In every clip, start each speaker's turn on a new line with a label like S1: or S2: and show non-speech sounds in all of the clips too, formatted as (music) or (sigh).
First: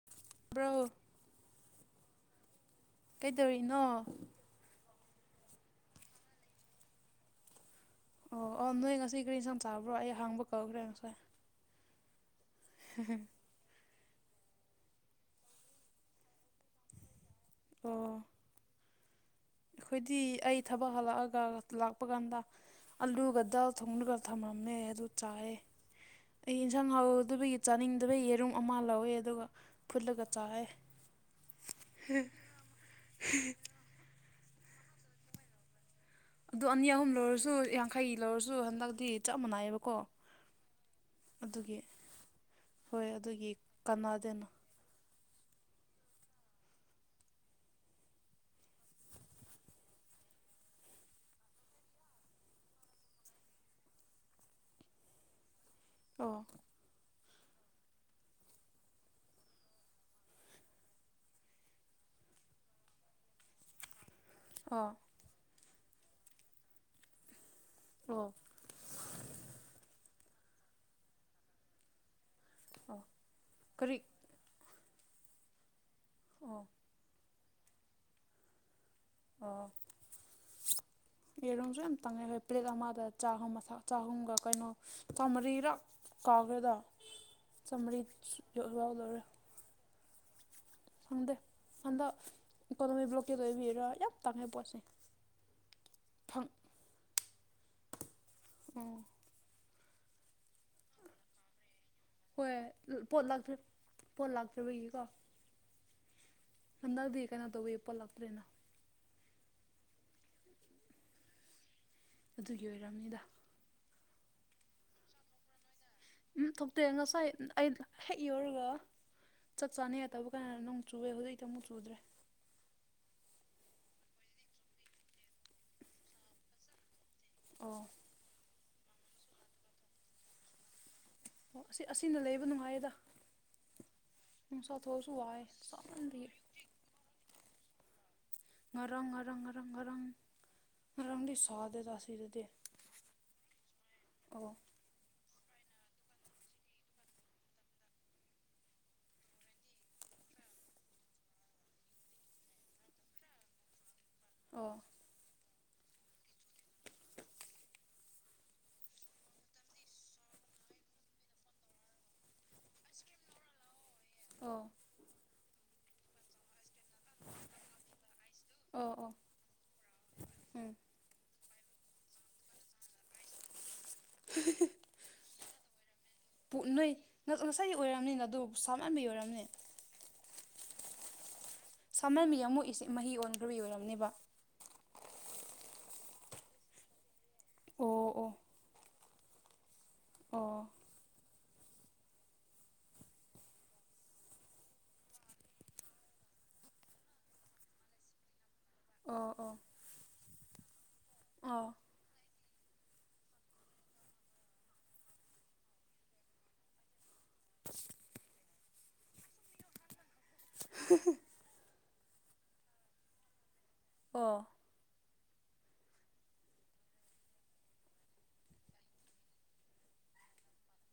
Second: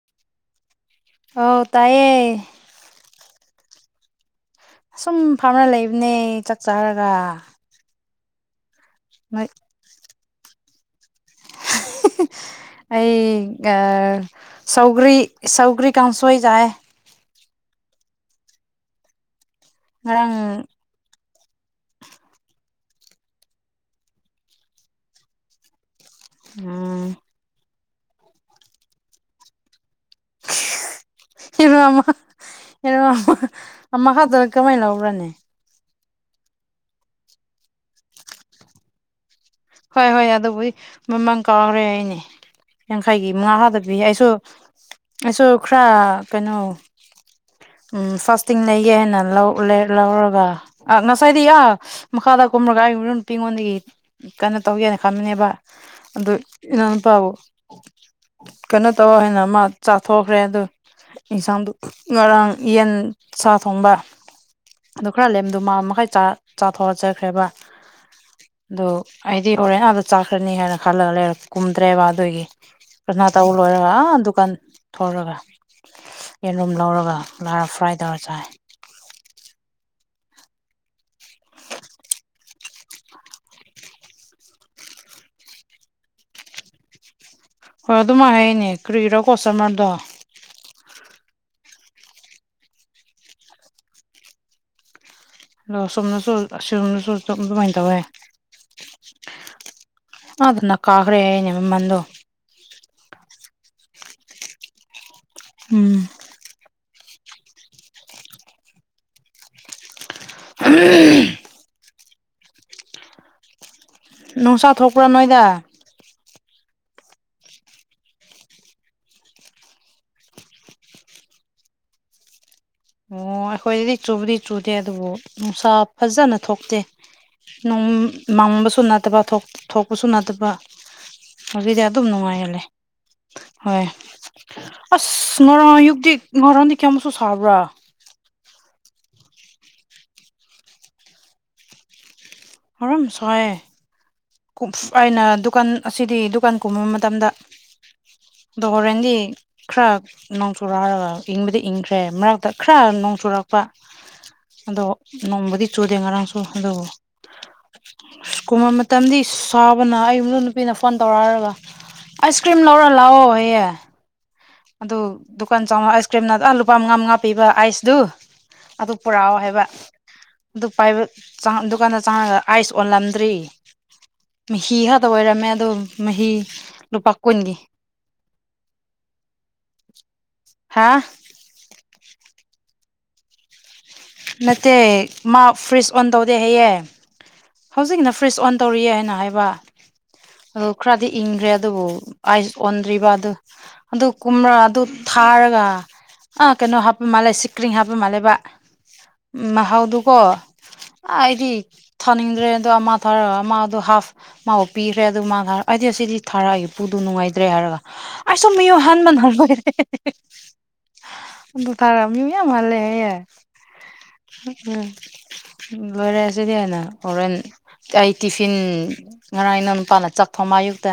S1: (unintelligible)
S2: ꯍꯥꯎ ꯇꯥꯏꯌꯦ
S1: ꯀꯩꯗꯧꯔꯤꯅꯣ
S2: ꯑꯁꯨꯝ ꯐꯥꯝꯔ ꯂꯩꯕꯅꯦ ꯆꯥꯛ ꯆꯥꯔꯒ
S1: ꯑꯣ ꯑꯣ ꯅꯣꯏ ꯉꯁꯤ ꯒꯥꯔꯤ
S2: ꯅꯣꯏ
S1: ꯏꯟꯁꯥꯡ ꯆꯥꯕ꯭ꯔꯣ ꯑꯩ ꯍꯥꯡꯕ ꯀꯧꯈ꯭ꯔꯦ ꯉꯁꯥꯏ
S2: ꯑꯩ ꯁꯧꯒ꯭ꯔꯤ ꯁꯧꯒ꯭ꯔꯤ ꯀꯥꯡꯁꯣꯏ ꯆꯥꯏ
S1: ꯑꯣ ꯑꯩꯈꯣꯏꯗꯤ
S2: ꯉꯔꯥꯡ
S1: ꯑꯩ ꯊꯕꯛ ꯍꯜꯂꯛꯑꯒ ꯂꯥꯛꯄ ꯀꯥꯟꯗ ꯑꯜꯂꯨꯒ ꯗꯥꯜ ꯊꯣꯡꯉꯒ ꯊꯝꯃꯝꯃꯦ ꯑꯗꯨ ꯆꯥꯏꯌꯦ ꯑꯩ ꯌꯦꯟꯁꯥꯡ
S2: ꯎꯝ
S1: ꯍꯥꯎꯗꯕꯒꯤ ꯆꯥꯅꯤꯡꯗꯕ ꯌꯦꯔꯨꯝ ꯑꯃ ꯂꯧꯋꯦ ꯑꯗꯨꯒ ꯐꯨꯠꯂꯒ ꯆꯥꯏꯌꯦ
S2: (unintelligible) ꯑꯃꯈꯛꯇ ꯀꯃꯥꯏ ꯂꯧꯕ꯭ꯔꯅꯦ
S1: ꯑꯗꯨ ꯑꯅꯤ ꯑꯍꯨꯝ ꯂꯧꯔꯁꯨ ꯌꯥꯡꯈꯩ ꯂꯧꯔꯁꯨ ꯍꯟꯗꯛꯇꯤ ꯆꯞ ꯃꯅꯥꯏꯕꯀꯣ
S2: ꯍꯣꯏ ꯍꯣꯏ ꯑꯗꯨꯕꯨꯗꯤ ꯃꯃꯜ ꯀꯥꯎꯈ꯭ꯔꯦ ꯍꯥꯏꯅꯦ
S1: ꯍꯣꯏ
S2: ꯌꯥꯡꯈꯩꯒꯤ
S1: ꯑꯗꯨꯒꯤ
S2: ꯃꯉꯥ ꯈꯛꯇ ꯄꯤꯌꯦ ꯑꯩꯁꯨ
S1: ꯀꯥꯟꯅꯗꯦꯅ
S2: ꯑꯩꯁꯨ ꯈꯔ ꯀꯩꯅꯣ ꯎꯝ ꯐꯥꯔꯁꯇꯤꯡ ꯂꯩꯌꯦ ꯍꯥꯏꯅ ꯂꯧ ꯂꯧꯔꯒ ꯑ ꯉꯁꯥꯏꯗꯤ ꯑꯥ ꯃ ꯃꯈꯥꯗ ꯀꯨꯝꯃꯔꯒ ꯑꯩ ꯍꯨꯔꯦꯟ ꯄꯤꯉꯣꯏ ꯀꯟꯅ ꯇꯧ ꯌꯥꯔꯤꯀꯥꯟꯗꯅꯦꯕ ꯑꯗꯨ
S1: ꯑꯣ
S2: ꯏꯅꯥꯎꯅꯨꯄꯥꯕꯨ ꯀꯩꯅꯣ ꯇꯧꯔ ꯍꯥꯏꯅ ꯑꯃ ꯆꯥꯊꯣꯛꯈ꯭ꯔꯦ ꯑꯗꯨ ꯌꯦꯟꯁꯥꯡꯗꯨ ꯉꯔꯥꯡ ꯌꯦꯟ ꯁꯥ ꯊꯣꯡꯕ
S1: ꯑꯣ
S2: ꯑꯗꯨ ꯈꯔ ꯂꯦꯝꯗꯣ ꯃꯥ ꯃꯈꯩ ꯆꯥ ꯆꯥꯊꯣꯛꯑ ꯆꯠꯈ꯭ꯔꯦꯕ
S1: ꯑꯣ
S2: ꯑꯗꯨ ꯑꯩꯗꯤ ꯍꯣꯔꯦꯟ ꯑꯥꯗ ꯆꯥꯛꯈ꯭ꯔꯅꯤ ꯍꯥꯏꯅ ꯈꯜꯂꯒ ꯂꯩꯔ ꯀꯨꯝꯗ꯭ꯔꯦꯕ ꯑꯗꯨꯒꯤ
S1: ꯑꯣ
S2: ꯀꯅꯥ ꯇꯧ ꯂꯣꯏꯔꯒ
S1: ꯀꯔꯤ
S2: ꯑꯥ ꯗꯨꯀꯥꯟ ꯊꯣꯔꯒ
S1: ꯑꯣ
S2: ꯌꯦꯟꯔꯨꯝ ꯂꯧꯔꯒ ꯅꯔ ꯐ꯭ꯔꯥꯏꯗꯧꯔ ꯆꯥꯏ
S1: ꯑꯣ ꯌꯦꯔꯨꯝꯁꯨ ꯌꯥꯝ ꯇꯥꯡꯉꯩ ꯍꯣꯏ ꯄ꯭ꯂꯦꯠ ꯑꯃꯗ ꯆꯍꯨꯝ ꯃꯊꯛ ꯆꯥꯍꯨꯝꯒ ꯀꯩꯅꯣ (unintelligible) ꯀꯥꯎꯈ꯭ꯔꯦꯗꯥ
S2: ꯍꯣꯏ ꯑꯗꯨꯝꯥꯏ ꯍꯥꯏꯅꯦ ꯀ꯭ꯔꯤꯔꯣ ꯀꯣꯁꯇꯃꯔꯗꯣ
S1: ꯈꯪꯗꯦ ꯍꯟꯗꯛ ꯏꯀꯣꯅꯣꯃꯤꯛ ꯕ꯭ꯂꯣꯀꯦꯠ ꯂꯩꯕꯒꯤꯔꯥ ꯌꯥꯝ ꯇꯥꯡꯉꯦ ꯄꯣꯠꯁꯦ
S2: ꯑꯣ ꯁꯣꯝꯅꯁꯨ
S1: ꯐꯪ
S2: ꯁꯣꯝꯅꯁꯨꯝ ꯑꯗꯨꯃꯥꯏꯅ ꯇꯧꯋꯦ
S1: ꯑꯣ
S2: ꯑ ꯑꯗꯨ ꯅ ꯀꯥꯈ꯭ꯔꯦꯅꯤꯃꯗꯨ
S1: ꯍꯣꯏ ꯄꯣꯠ ꯄꯣꯠ ꯂꯥꯛꯇꯕꯒꯤꯀꯣ
S2: ꯎꯝ
S1: ꯍꯟꯗꯛꯇꯤ ꯀꯩꯅꯣ ꯇꯧꯋꯦ ꯄꯣꯠ ꯂꯥꯛꯇ꯭ꯔꯦꯅ
S2: (unintelligible)
S1: ꯑꯗꯨꯒꯤ ꯑꯣꯏꯔꯝꯅꯤꯗ
S2: ꯅꯨꯡꯁꯥ ꯊꯣꯛꯄ꯭ꯔꯥ ꯅꯣꯏꯗ
S1: ꯎꯝ ꯊꯣꯛꯇꯦ ꯉꯁꯥꯏ ꯑꯩ ꯍꯦꯛ ꯌꯧꯔꯒ ꯆꯠ ꯆꯥꯅꯩꯉꯥꯏ ꯇꯧꯕ ꯀꯥꯟꯅ ꯅꯣꯡ ꯆꯨꯌꯦ ꯍꯧꯖꯤꯛꯇꯤ ꯑꯃꯨꯛ ꯆꯨꯗ꯭ꯔꯦ
S2: ꯑꯣ ꯑꯩꯈꯣꯏꯗꯗꯤ ꯆꯨꯕꯗꯤ ꯆꯨꯗꯦ ꯑꯗꯨꯕꯨ ꯅꯨꯡꯁꯥ ꯐꯖꯅ ꯊꯣꯛꯇꯦ
S1: ꯑꯣ
S2: ꯅꯣꯡ ꯃꯪꯕꯁꯨ ꯅꯠꯇꯕ ꯊꯣꯛꯄꯁꯨ ꯅꯠꯇꯕ
S1: ꯑꯣ ꯑꯁꯤ
S2: (unintelligible) ꯑꯗꯨꯝ
S1: ꯑꯁꯤꯅ ꯂꯩꯕ
S2: ꯅꯨꯡꯉꯥꯏꯍꯜꯂꯦ
S1: ꯅꯨꯡꯉꯥꯏꯌꯦꯗ
S2: ꯍꯣꯏ
S1: ꯅꯨꯡꯁꯥ ꯊꯣꯛꯑꯁꯨ
S2: ꯑꯁ
S1: ꯋꯥꯏ
S2: ꯉꯔꯥꯡ ꯑꯌꯨꯛꯇꯤ
S1: ꯁꯥꯃꯟꯕꯒꯤ
S2: ꯉꯔꯥꯡꯗꯤ ꯀꯌꯥꯃꯨꯛꯁꯨ ꯁꯥꯕ꯭ꯔꯥ
S1: ꯉꯔꯪ ꯉꯔꯪ ꯉꯔꯪ ꯉꯔꯪ ꯉꯥꯔꯪꯗꯤ ꯁꯗꯦꯗꯥ ꯁꯤꯗꯗꯤ
S2: ꯍꯔꯝ ꯁꯥꯏꯌꯦ
S1: ꯑꯣ
S2: ꯑꯩꯅ ꯗꯨꯀꯥꯟ ꯑꯁꯤꯗꯤ ꯗꯨꯀꯥꯟ ꯀꯨꯝꯕ ꯃꯇꯝꯗ ꯗꯣ ꯍꯣꯔꯦꯟꯗꯤ ꯈꯔ ꯅꯣꯡ ꯆꯨꯔꯛꯔꯒ ꯏꯪꯕꯗꯤ ꯏꯪꯈ꯭ꯔꯦ ꯃꯔꯛꯇ ꯈꯔ ꯅꯣꯡ ꯆꯨꯔꯛꯄ
S1: ꯑꯣ
S2: ꯑꯗꯣ ꯅꯣꯡꯕꯨꯗꯤ ꯆꯨꯗꯦ ꯉꯔꯥꯡꯁꯨ ꯑꯗꯣ ꯑꯁ ꯀꯨꯃꯝ__ ꯃꯇꯝꯗꯤ ꯁꯥꯕꯅ ꯑꯩ ꯏꯃꯧ ꯅꯨꯄꯤꯅ ꯐꯣꯟ ꯇꯧꯔꯛꯔꯒ ꯑꯥꯏꯁ ꯀ꯭ꯔꯤꯝ ꯂꯧꯔ ꯂꯥꯛꯑꯣ ꯍꯥꯏꯌꯦ
S1: ꯑꯣ
S2: ꯑꯗꯨ ꯗꯨꯀꯥꯟ ꯆꯥꯎꯉ ꯑꯥꯏꯁ ꯀ꯭ꯔꯤꯝ (unintelligible) ꯂꯨꯄꯥ ꯃꯉꯥ ꯃꯉꯥ ꯄꯤꯕ ꯑꯥꯏꯁꯗꯨ
S1: ꯑꯣ
S2: ꯑꯗꯨ
S1: ꯑꯣ
S2: ꯄꯨꯔꯛꯑꯣ ꯍꯥꯏꯕ ꯑꯗꯨ
S1: ꯎꯝ
S2: ꯄꯥꯏꯕ ꯆꯪ ꯗꯨꯀꯥꯟꯗ ꯆꯪꯉꯒ ꯑꯥꯏꯁ ꯑꯣꯜꯂꯝꯗ꯭ꯔꯤ ꯃꯍꯤ ꯈꯛꯇ ꯑꯣꯏꯔꯝꯃꯦ ꯑꯗꯣ ꯃꯍꯤ
S1: ꯅꯣꯏ
S2: ꯂꯨꯄꯥ ꯀꯨꯟꯒꯤ
S1: ꯉꯁꯥꯏꯒꯤ ꯑꯣꯏꯔꯝꯅꯤꯅ ꯑꯗꯨ ꯁꯥꯃꯟꯕꯤ ꯑꯣꯏꯔꯝꯅꯤ
S2: ꯍꯥ
S1: ꯁꯥꯃꯝꯕꯩ ꯑꯃꯨꯛ ꯏꯁ ꯃꯍꯤ ꯑꯣꯟꯈ꯭ꯔꯕꯩ ꯑꯣꯏꯔꯝꯅꯦꯕ
S2: ꯅꯠꯇꯦ ꯃꯥ ꯐ꯭ꯔꯤꯖ ꯑꯣꯟ ꯇꯧꯗꯦ ꯍꯥꯏꯌꯦ
S1: ꯑꯣ
S2: ꯍꯧꯖꯤꯛꯀꯤꯅ
S1: ꯑꯣ
S2: ꯐ꯭ꯔꯤꯖ ꯑꯣꯟ ꯇꯧꯔꯤꯌꯦꯅ ꯍꯥꯏꯅ
S1: ꯑꯣ
S2: ꯍꯏꯕꯥ ꯈꯔꯗꯤ ꯏꯪꯈ꯭ꯔꯦ ꯑꯗꯨꯕꯨ ꯑꯥꯏꯁ ꯑꯣꯟꯗ꯭ꯔꯤꯕ ꯑꯗꯨ ꯑꯗꯨ ꯀꯨꯝꯔ ꯑꯗꯨ ꯊꯥꯔꯒ ꯑꯥ ꯀꯩꯅꯣ ꯍꯥꯞ ꯃꯥꯜꯂꯦꯁꯤ ꯀ꯭ꯔꯤ ꯍꯥꯞꯄ ꯃꯥꯜꯂꯦꯕ
S1: ꯑꯣ ꯑꯣ ꯑꯣ ꯑꯣ
S2: ꯎꯃꯍꯥꯎꯗꯨꯀꯣ ꯑ ꯑꯩꯗꯤ ꯊꯥꯅꯤꯡꯗ꯭ꯔꯦꯗ ꯃꯥ ꯊꯥꯔ ꯑꯃ ꯑꯗꯨ ꯍꯥꯐ ꯃꯥꯕꯨ ꯄꯤꯈ꯭ꯔꯦ ꯑꯗꯨ ꯃꯥ ꯑꯩꯗꯤ ꯑꯁꯤꯗꯤ ꯊꯥꯔꯛꯑꯒꯦ ꯄꯨꯗꯨ ꯅꯨꯡꯉꯥꯏꯗ꯭ꯔꯦ ꯍꯥꯏꯔꯒ ꯑꯩꯁꯨ ꯃꯤꯌꯨꯝ (unintelligible)
S1: (unintelligible)
S2: ꯑꯗ ꯊꯥꯔꯥꯝ ꯃꯤ ꯃꯌꯥꯝ ꯍꯟꯂꯦ ꯍꯥꯏꯌꯦ
S1: ꯑꯣ
S2: ꯎꯝ ꯂꯣꯏꯔꯦ ꯑꯁꯤꯗꯤ ꯍꯥꯏꯅ ꯍꯣꯔꯦꯟ ꯑꯩ ꯇꯤꯐꯤꯟ ꯉꯔꯥꯡꯅ ꯅꯨꯄꯥꯅ ꯆꯥꯛ ꯊꯣꯡꯕꯥ ꯑꯥꯌꯨꯛꯇ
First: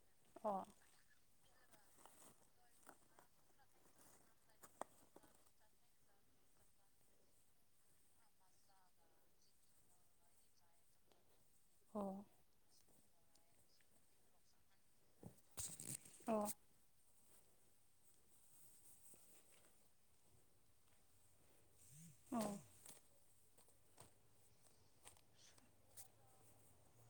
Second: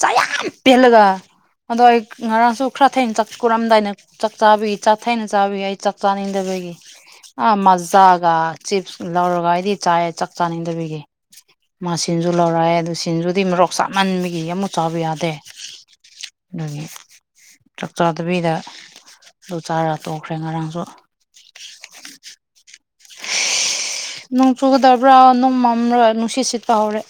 S2: ꯆꯥꯛ ꯌꯥꯝ ꯄꯦꯜꯂꯒ ꯑꯗꯣ ꯑꯩ ꯉꯔꯥꯡꯁꯨ ꯈꯔ ꯊꯦꯡꯅ ꯆꯥꯛ ꯀꯨꯔꯝꯗꯥꯏꯅ ꯆꯥꯛ ꯆꯥꯕꯤꯒꯤ ꯆꯥꯛꯊꯦꯅ ꯆꯥꯕꯤ ꯑꯩ ꯆꯥꯛ ꯆꯥꯅꯤꯡꯗꯕꯒꯤ ꯑ ꯃꯖꯥꯒ ꯆꯤꯞ꯭ꯁ ꯂꯧꯔꯒ ꯑꯩꯗꯤ ꯆꯥꯏꯌꯦ ꯆꯥꯛ ꯆꯥꯅꯤꯡꯗꯕꯤꯒꯤ
S1: ꯑꯣ
S2: ꯃꯥꯁꯤꯜꯖꯨ ꯂꯧꯔꯛꯑꯦ ꯑꯗꯨ ꯁꯤꯟꯖꯨꯗꯤ ꯃꯔꯣꯛ ꯆꯥꯃꯟꯕꯒꯤ ꯑꯃꯨꯛ ꯆꯥꯕ ꯌꯥꯗꯦ
S1: ꯑꯣ
S2: ꯎꯝ ꯆꯥꯛ ꯆꯥꯗꯕꯤꯗ ꯑꯗꯨ ꯆꯥꯔ ꯇꯣꯛꯈ꯭ꯔꯦ ꯉꯔꯥꯡꯁꯨ
S1: ꯑꯣ
S2: (unintelligible) ꯅꯣꯡ ꯆꯨꯒꯗꯕ꯭ꯔ ꯅꯣꯡ ꯃꯝꯔꯒ ꯅꯨꯡꯁꯤꯠ ꯁꯤꯠꯄ ꯍꯧꯔꯦ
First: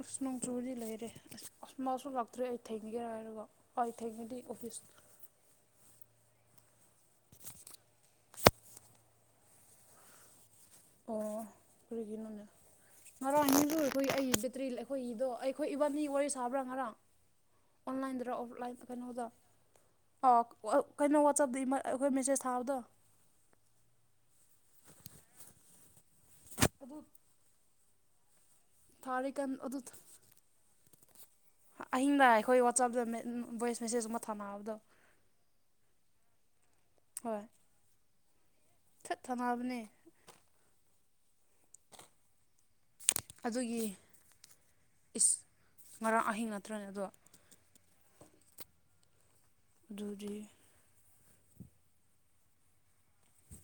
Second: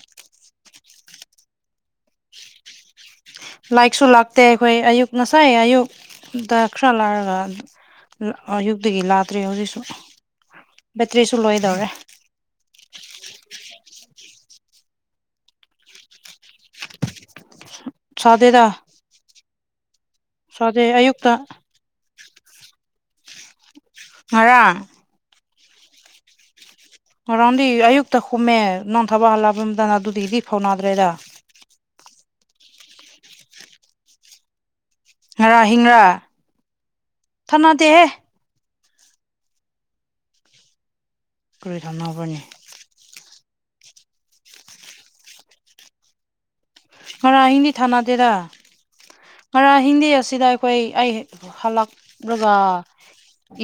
S1: ꯑꯁ ꯅꯣꯡꯆꯨꯕꯗꯤ ꯂꯩꯔꯦ ꯑꯁ ꯑꯁ ꯃꯥꯁꯨ ꯂꯥꯛꯇ꯭ꯔꯦ ꯑꯩ ꯊꯦꯡꯅꯒꯦꯔ ꯍꯥꯏꯔꯒ ꯑꯩ
S2: ꯂꯥꯏꯛꯁꯨ
S1: ꯊꯦꯡꯉꯗꯤ
S2: ꯂꯥꯛꯇꯦ ꯑꯩꯈꯣꯏ
S1: ꯑꯣꯐꯤꯁ
S2: ꯑꯌꯨꯛ ꯉꯁꯥꯏ ꯑꯌꯨꯛ ꯇ ꯈꯔ ꯂꯥꯛꯔꯒ ꯑꯌꯨꯛꯇꯒꯤ ꯂꯥꯛꯇ꯭ꯔꯦ ꯍꯧꯖꯤꯛꯁꯨ ꯕꯦꯇ꯭ꯔꯤꯁꯨ
S1: ꯑꯣ
S2: ꯂꯣꯏꯗꯧꯔꯦ
S1: ꯀꯔꯤꯒꯤꯅꯣꯅꯦ ꯉꯔꯥꯡ ꯑꯅꯤꯗ ꯑꯩꯈꯣꯏ ꯑꯩꯒꯤ ꯕꯦꯇ꯭ꯔꯤ ꯑꯩꯈꯣꯏꯒꯤꯗꯣ ꯑꯩꯈꯣꯏ ꯏꯕꯥꯅꯤ ꯋꯥꯔꯤ ꯁꯥꯕ꯭ꯔꯥ ꯉꯔꯥꯡ ꯑꯣꯟꯂꯥꯏꯟꯗꯔ
S2: ꯁꯥꯗꯦꯗ
S1: ꯑꯣꯐꯂꯥꯏꯟ ꯀꯩꯅꯣꯗ
S2: ꯁꯥꯗꯦ
S1: ꯀꯩꯅꯣ
S2: ꯑꯌꯨꯛꯇ
S1: ꯋꯥꯆꯞꯗꯤꯩ ꯑꯩꯈꯣꯏ ꯃꯦꯁꯦꯁ ꯊꯥꯕꯗꯣ
S2: ꯉꯔꯥꯡ
S1: (unintelligible)
S2: ꯉꯔꯥꯡꯗꯤ ꯑꯌꯨꯛꯇ ꯈꯨꯝꯃꯦ ꯅꯪ ꯊꯕꯛ
S1: ꯊꯥꯔꯤꯀꯥꯟ
S2: ꯍꯜꯂꯛꯄ
S1: ꯑꯗꯨ
S2: ꯃꯇꯝꯗ ꯑꯗꯨꯗꯒꯤꯗꯤ ꯐꯥꯎꯅꯗ꯭ꯔꯦꯗ
S1: ꯑꯍꯤꯡꯗ ꯑꯩꯈꯣꯏ ꯋꯥꯆꯞꯇ ꯚꯣꯏꯁ ꯃꯦꯁꯦꯖ ꯑꯃ ꯊꯥꯅꯕꯗꯣ
S2: ꯉꯔꯥꯡ ꯑꯍꯤꯡꯔꯥ
S1: ꯍꯣꯏ
S2: ꯊꯥꯟꯅꯗꯦꯍꯦ
S1: ꯊꯠ ꯊꯅꯥꯕꯅꯦ
S2: ꯀꯔꯤ ꯊꯝꯅꯕꯅꯤ
S1: ꯑꯗꯨꯒꯤ ꯏꯁ ꯉꯔꯥꯡ ꯑꯍꯤꯡ ꯅꯠꯇ꯭ꯔꯅꯦ ꯑꯗꯣ
S2: ꯉꯔꯥꯡ ꯑꯍꯤꯡꯗꯤ ꯊꯥꯅꯗꯦꯗ ꯉꯔꯥꯡ ꯑꯍꯤꯡꯗꯤ
S1: ꯑꯗꯨꯗꯤ
S2: ꯑꯁꯤꯗ ꯑꯩꯈꯣꯏ ꯑꯩ ꯍꯜꯂꯛꯂꯒ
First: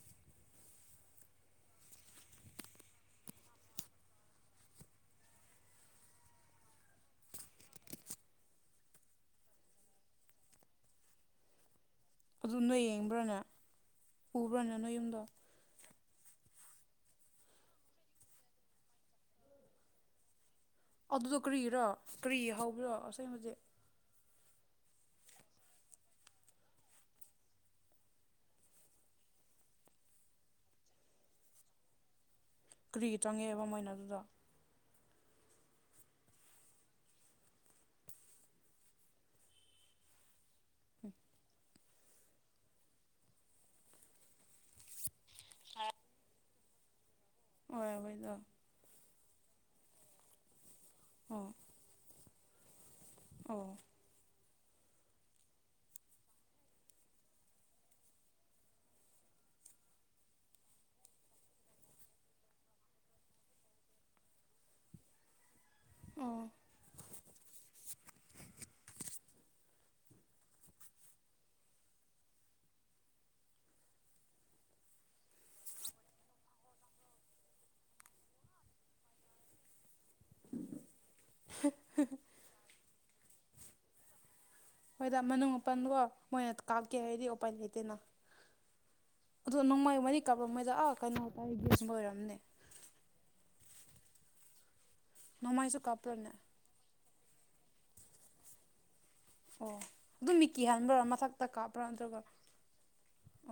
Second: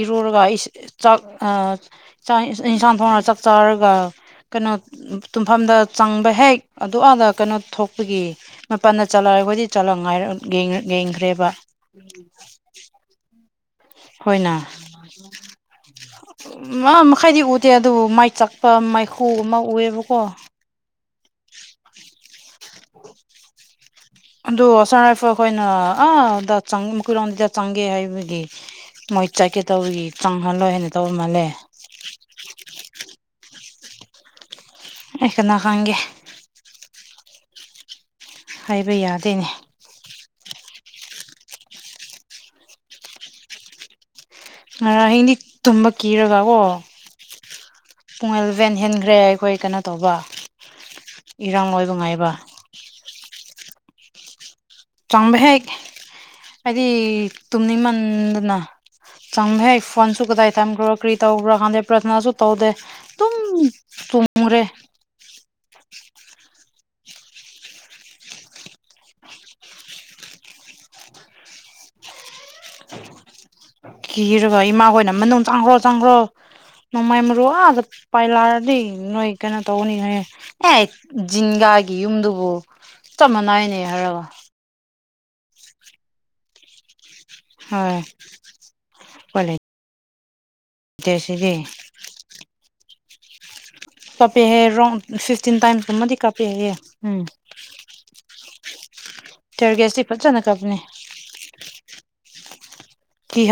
S2: ꯏꯔꯨꯔꯒ ꯑꯩ ꯆꯥꯛ ꯑ ꯏꯟꯁꯥꯡ ꯊꯣꯡꯉ ꯆꯥꯛ ꯆꯥꯔꯒ ꯀꯩꯅꯣ ꯇꯨꯝꯐꯝꯗ ꯆꯪꯕ ꯍꯦꯛ ꯑꯗꯨ ꯑꯗ ꯀꯩꯅꯣ ꯊꯣꯛꯄꯒꯤ ꯃꯄꯥꯟꯗ ꯆꯠꯂꯒ ꯑꯩꯈꯣꯏꯗꯤ ꯆꯠꯂ ꯉꯥꯏꯔ ꯌꯦꯡꯈ꯭ꯔꯦꯕ
S1: ꯑꯗꯨꯅꯣꯏ ꯌꯦꯡꯕ꯭ꯔꯅꯦ
S2: ꯈꯣꯏꯅ ꯃꯈꯥꯏꯗꯤ ꯎꯗꯦ ꯑꯗꯨꯕꯨ ꯃꯥꯏ ꯆꯥꯛꯄ ꯃꯥꯏꯈꯨ ꯑꯃ ꯎꯑꯦꯕꯀꯣ
S1: ꯑꯗꯨꯗꯣ ꯀꯔꯤꯔꯣ ꯀꯔꯤ ꯍꯧꯕꯤꯔꯣ ꯑꯁꯦꯡꯕꯖꯤꯛ
S2: ꯑꯗꯣ ꯑꯁꯥꯝ ꯔꯥꯏꯐꯜ ꯑꯩꯈꯣꯏꯅ ꯑꯥꯗ ꯃꯈꯣꯏꯔꯣꯗꯨꯗ ꯆꯪꯒꯦ ꯍꯥꯏꯕꯒꯤ ꯃꯣꯏ ꯆꯠꯀꯦ ꯇꯧꯕꯒꯤ ꯆꯪꯍꯜꯂꯣꯏ ꯍꯥꯏꯅ ꯇꯧꯕ ꯃꯥꯜꯂꯦ
S1: ꯀꯔꯤ ꯆꯪꯉꯦꯕ ꯃꯣꯏꯅ ꯑꯗꯨꯗ
S2: ꯑꯦ ꯀꯅꯥ ꯈꯪꯒꯦ ꯍꯥꯏꯕ ꯌꯥꯗꯦꯅꯦ
S1: (unintelligible)
S2: ꯉꯔꯥꯡ ꯑꯍꯤꯡꯗꯤ ꯇꯨꯝꯕ ꯀꯤꯔꯒꯀꯣ ꯫
S1: ꯫ (unintelligible)
S2: ꯏꯚꯦꯟ ꯍꯦꯟꯈ꯭ꯔꯦ ꯑꯩꯈꯣꯏ ꯀꯩꯅꯣ ꯇꯧꯕ
S1: ꯑꯣ
S2: ꯏꯔꯥꯡ ꯂꯣꯏꯕ ꯉꯥꯏꯕ
S1: ꯑꯣ
S2: ꯆꯥꯡꯕ ꯍꯦꯛ ꯍꯥꯏꯗꯤ ꯇꯨꯝꯅꯤꯡꯃꯟꯗꯅ (unintelligible) ꯐꯣꯟꯁꯨ ꯀꯗꯥꯏ ꯊꯝꯈ꯭ꯔꯣ ꯀꯔꯤ ꯇꯧꯈ꯭ꯔꯣ ꯈꯥꯟꯗꯦ ꯄ꯭ꯔꯊꯅꯥꯁꯨ ꯇꯧꯗꯦ ꯑꯗꯨꯝ ꯇꯨꯝꯃꯨꯔꯦ
S1: ꯑꯣ (inaudible)
S2: ꯀꯤꯔꯕ ꯏꯃꯥ ꯈꯣꯏꯅ ꯃꯅꯨꯡ ꯆꯪꯈ꯭ꯔꯣ ꯆꯪꯈ꯭ꯔꯣ ꯅꯣꯡꯃꯥꯏ ꯃꯔꯨ ꯑ ꯑꯥꯗ ꯄꯥꯏꯂꯛꯑꯗꯤ ꯅꯣꯏ ꯀꯩꯅꯣ ꯇꯧꯒꯅꯤ ꯍꯥꯏꯌꯦ ꯑꯦ ꯖꯤꯟꯒꯥꯒꯤ ꯌꯨꯝꯗꯨꯕꯨ ꯆꯞ ꯃꯥꯟꯅꯥꯏꯅꯦ ꯍꯥꯏꯔꯒ
S1: ꯍꯣꯏꯗ ꯃꯅꯨꯡ ꯃꯥꯄꯟꯒꯣ ꯃꯣꯏꯅ ꯀꯥꯞꯀꯦ ꯍꯥꯏꯗꯤ ꯂꯩ
S2: ꯍꯣꯏ ꯎꯄꯥꯏ
S1: ꯑꯗꯨꯅꯣꯡꯃꯩ ꯃꯅꯤ ꯇꯧꯔꯉꯣꯏꯗ ꯑꯥ
S2: ꯂꯩꯇꯦ
S1: ꯀꯩꯅꯣ
S2: ꯁꯤꯗꯤ
S1: ꯇꯥꯏꯒꯦꯁꯃ ꯑꯣꯏꯔꯝꯅꯦ
S2: ꯀꯞꯄꯦꯍꯦ ꯔꯥꯎꯟ ꯐꯤꯐꯇꯤꯟ
S1: ꯅꯣꯡꯃꯥꯏꯁꯨ
S2: ꯇꯥꯏꯝꯁꯀꯨꯝꯃꯗꯤ
S1: ꯀꯥꯞꯄ꯭ꯔꯅꯦ
S2: ꯀꯥꯄꯦ ꯍꯥꯏꯌꯦ ꯎꯝ
S1: ꯑꯣ
S2: ꯇꯔꯒꯦꯁꯇꯤ
S1: ꯑꯗꯨ
S2: ꯐꯖꯅ
S1: ꯃꯤꯀꯤ
S2: ꯀꯥꯞꯄꯅꯦ
S1: ꯍꯥꯏꯟꯕ꯭ꯔꯥ ꯃꯊꯛꯇ ꯀꯥꯞꯄ꯭ꯔꯥ ꯅꯠꯇ꯭ꯔꯒ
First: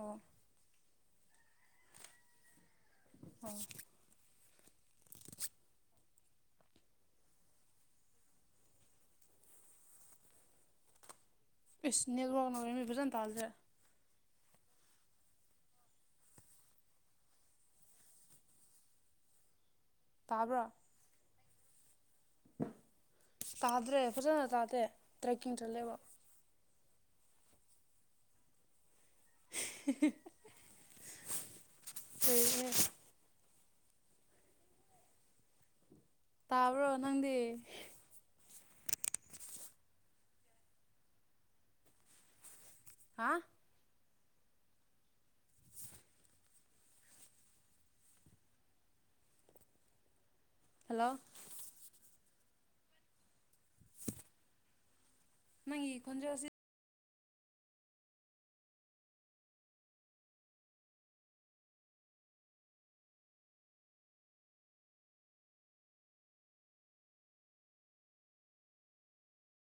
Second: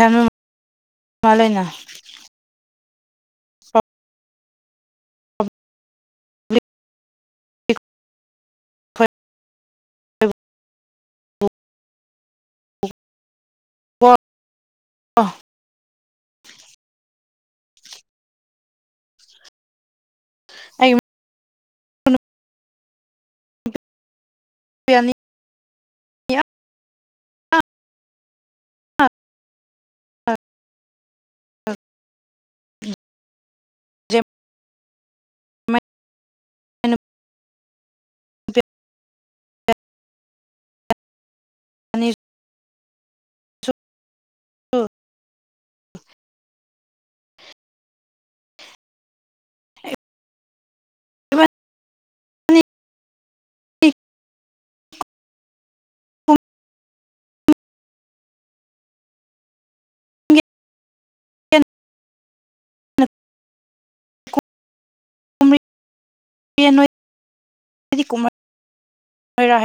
S1: ꯑꯣ
S2: ꯃꯥꯜꯂꯦꯅꯦ
S1: ꯑꯣ ꯏꯁ ꯅꯦꯠꯋꯥꯛꯅꯃꯤ ꯐꯖꯅ ꯇꯥꯗꯦ
S2: (unintelligible)
S1: ꯇꯥꯕ꯭ꯔꯣ
S2: ꯑꯩ
S1: ꯇꯥꯗ꯭ꯔꯦ ꯐꯖꯅ ꯇꯥꯗꯦ ꯇ꯭ꯔꯦꯛꯀꯤꯡ ꯆꯠꯂꯦꯕ (unintelligible)
S2: (unintelligible)
S1: ꯇꯥꯕ꯭ꯔꯣ ꯅꯪꯗꯤ
S2: (unintelligible) ꯑꯅꯤ
S1: ꯍꯥ
S2: (unintelligible)
S1: (unintelligible)
S2: (unintelligible)
S1: ꯍꯜꯂꯣ
S2: (unintelligible)
S1: ꯅꯪꯒꯤ ꯈꯣꯟꯖꯦꯜꯁꯤ
S2: (unintelligible) (unintelligible)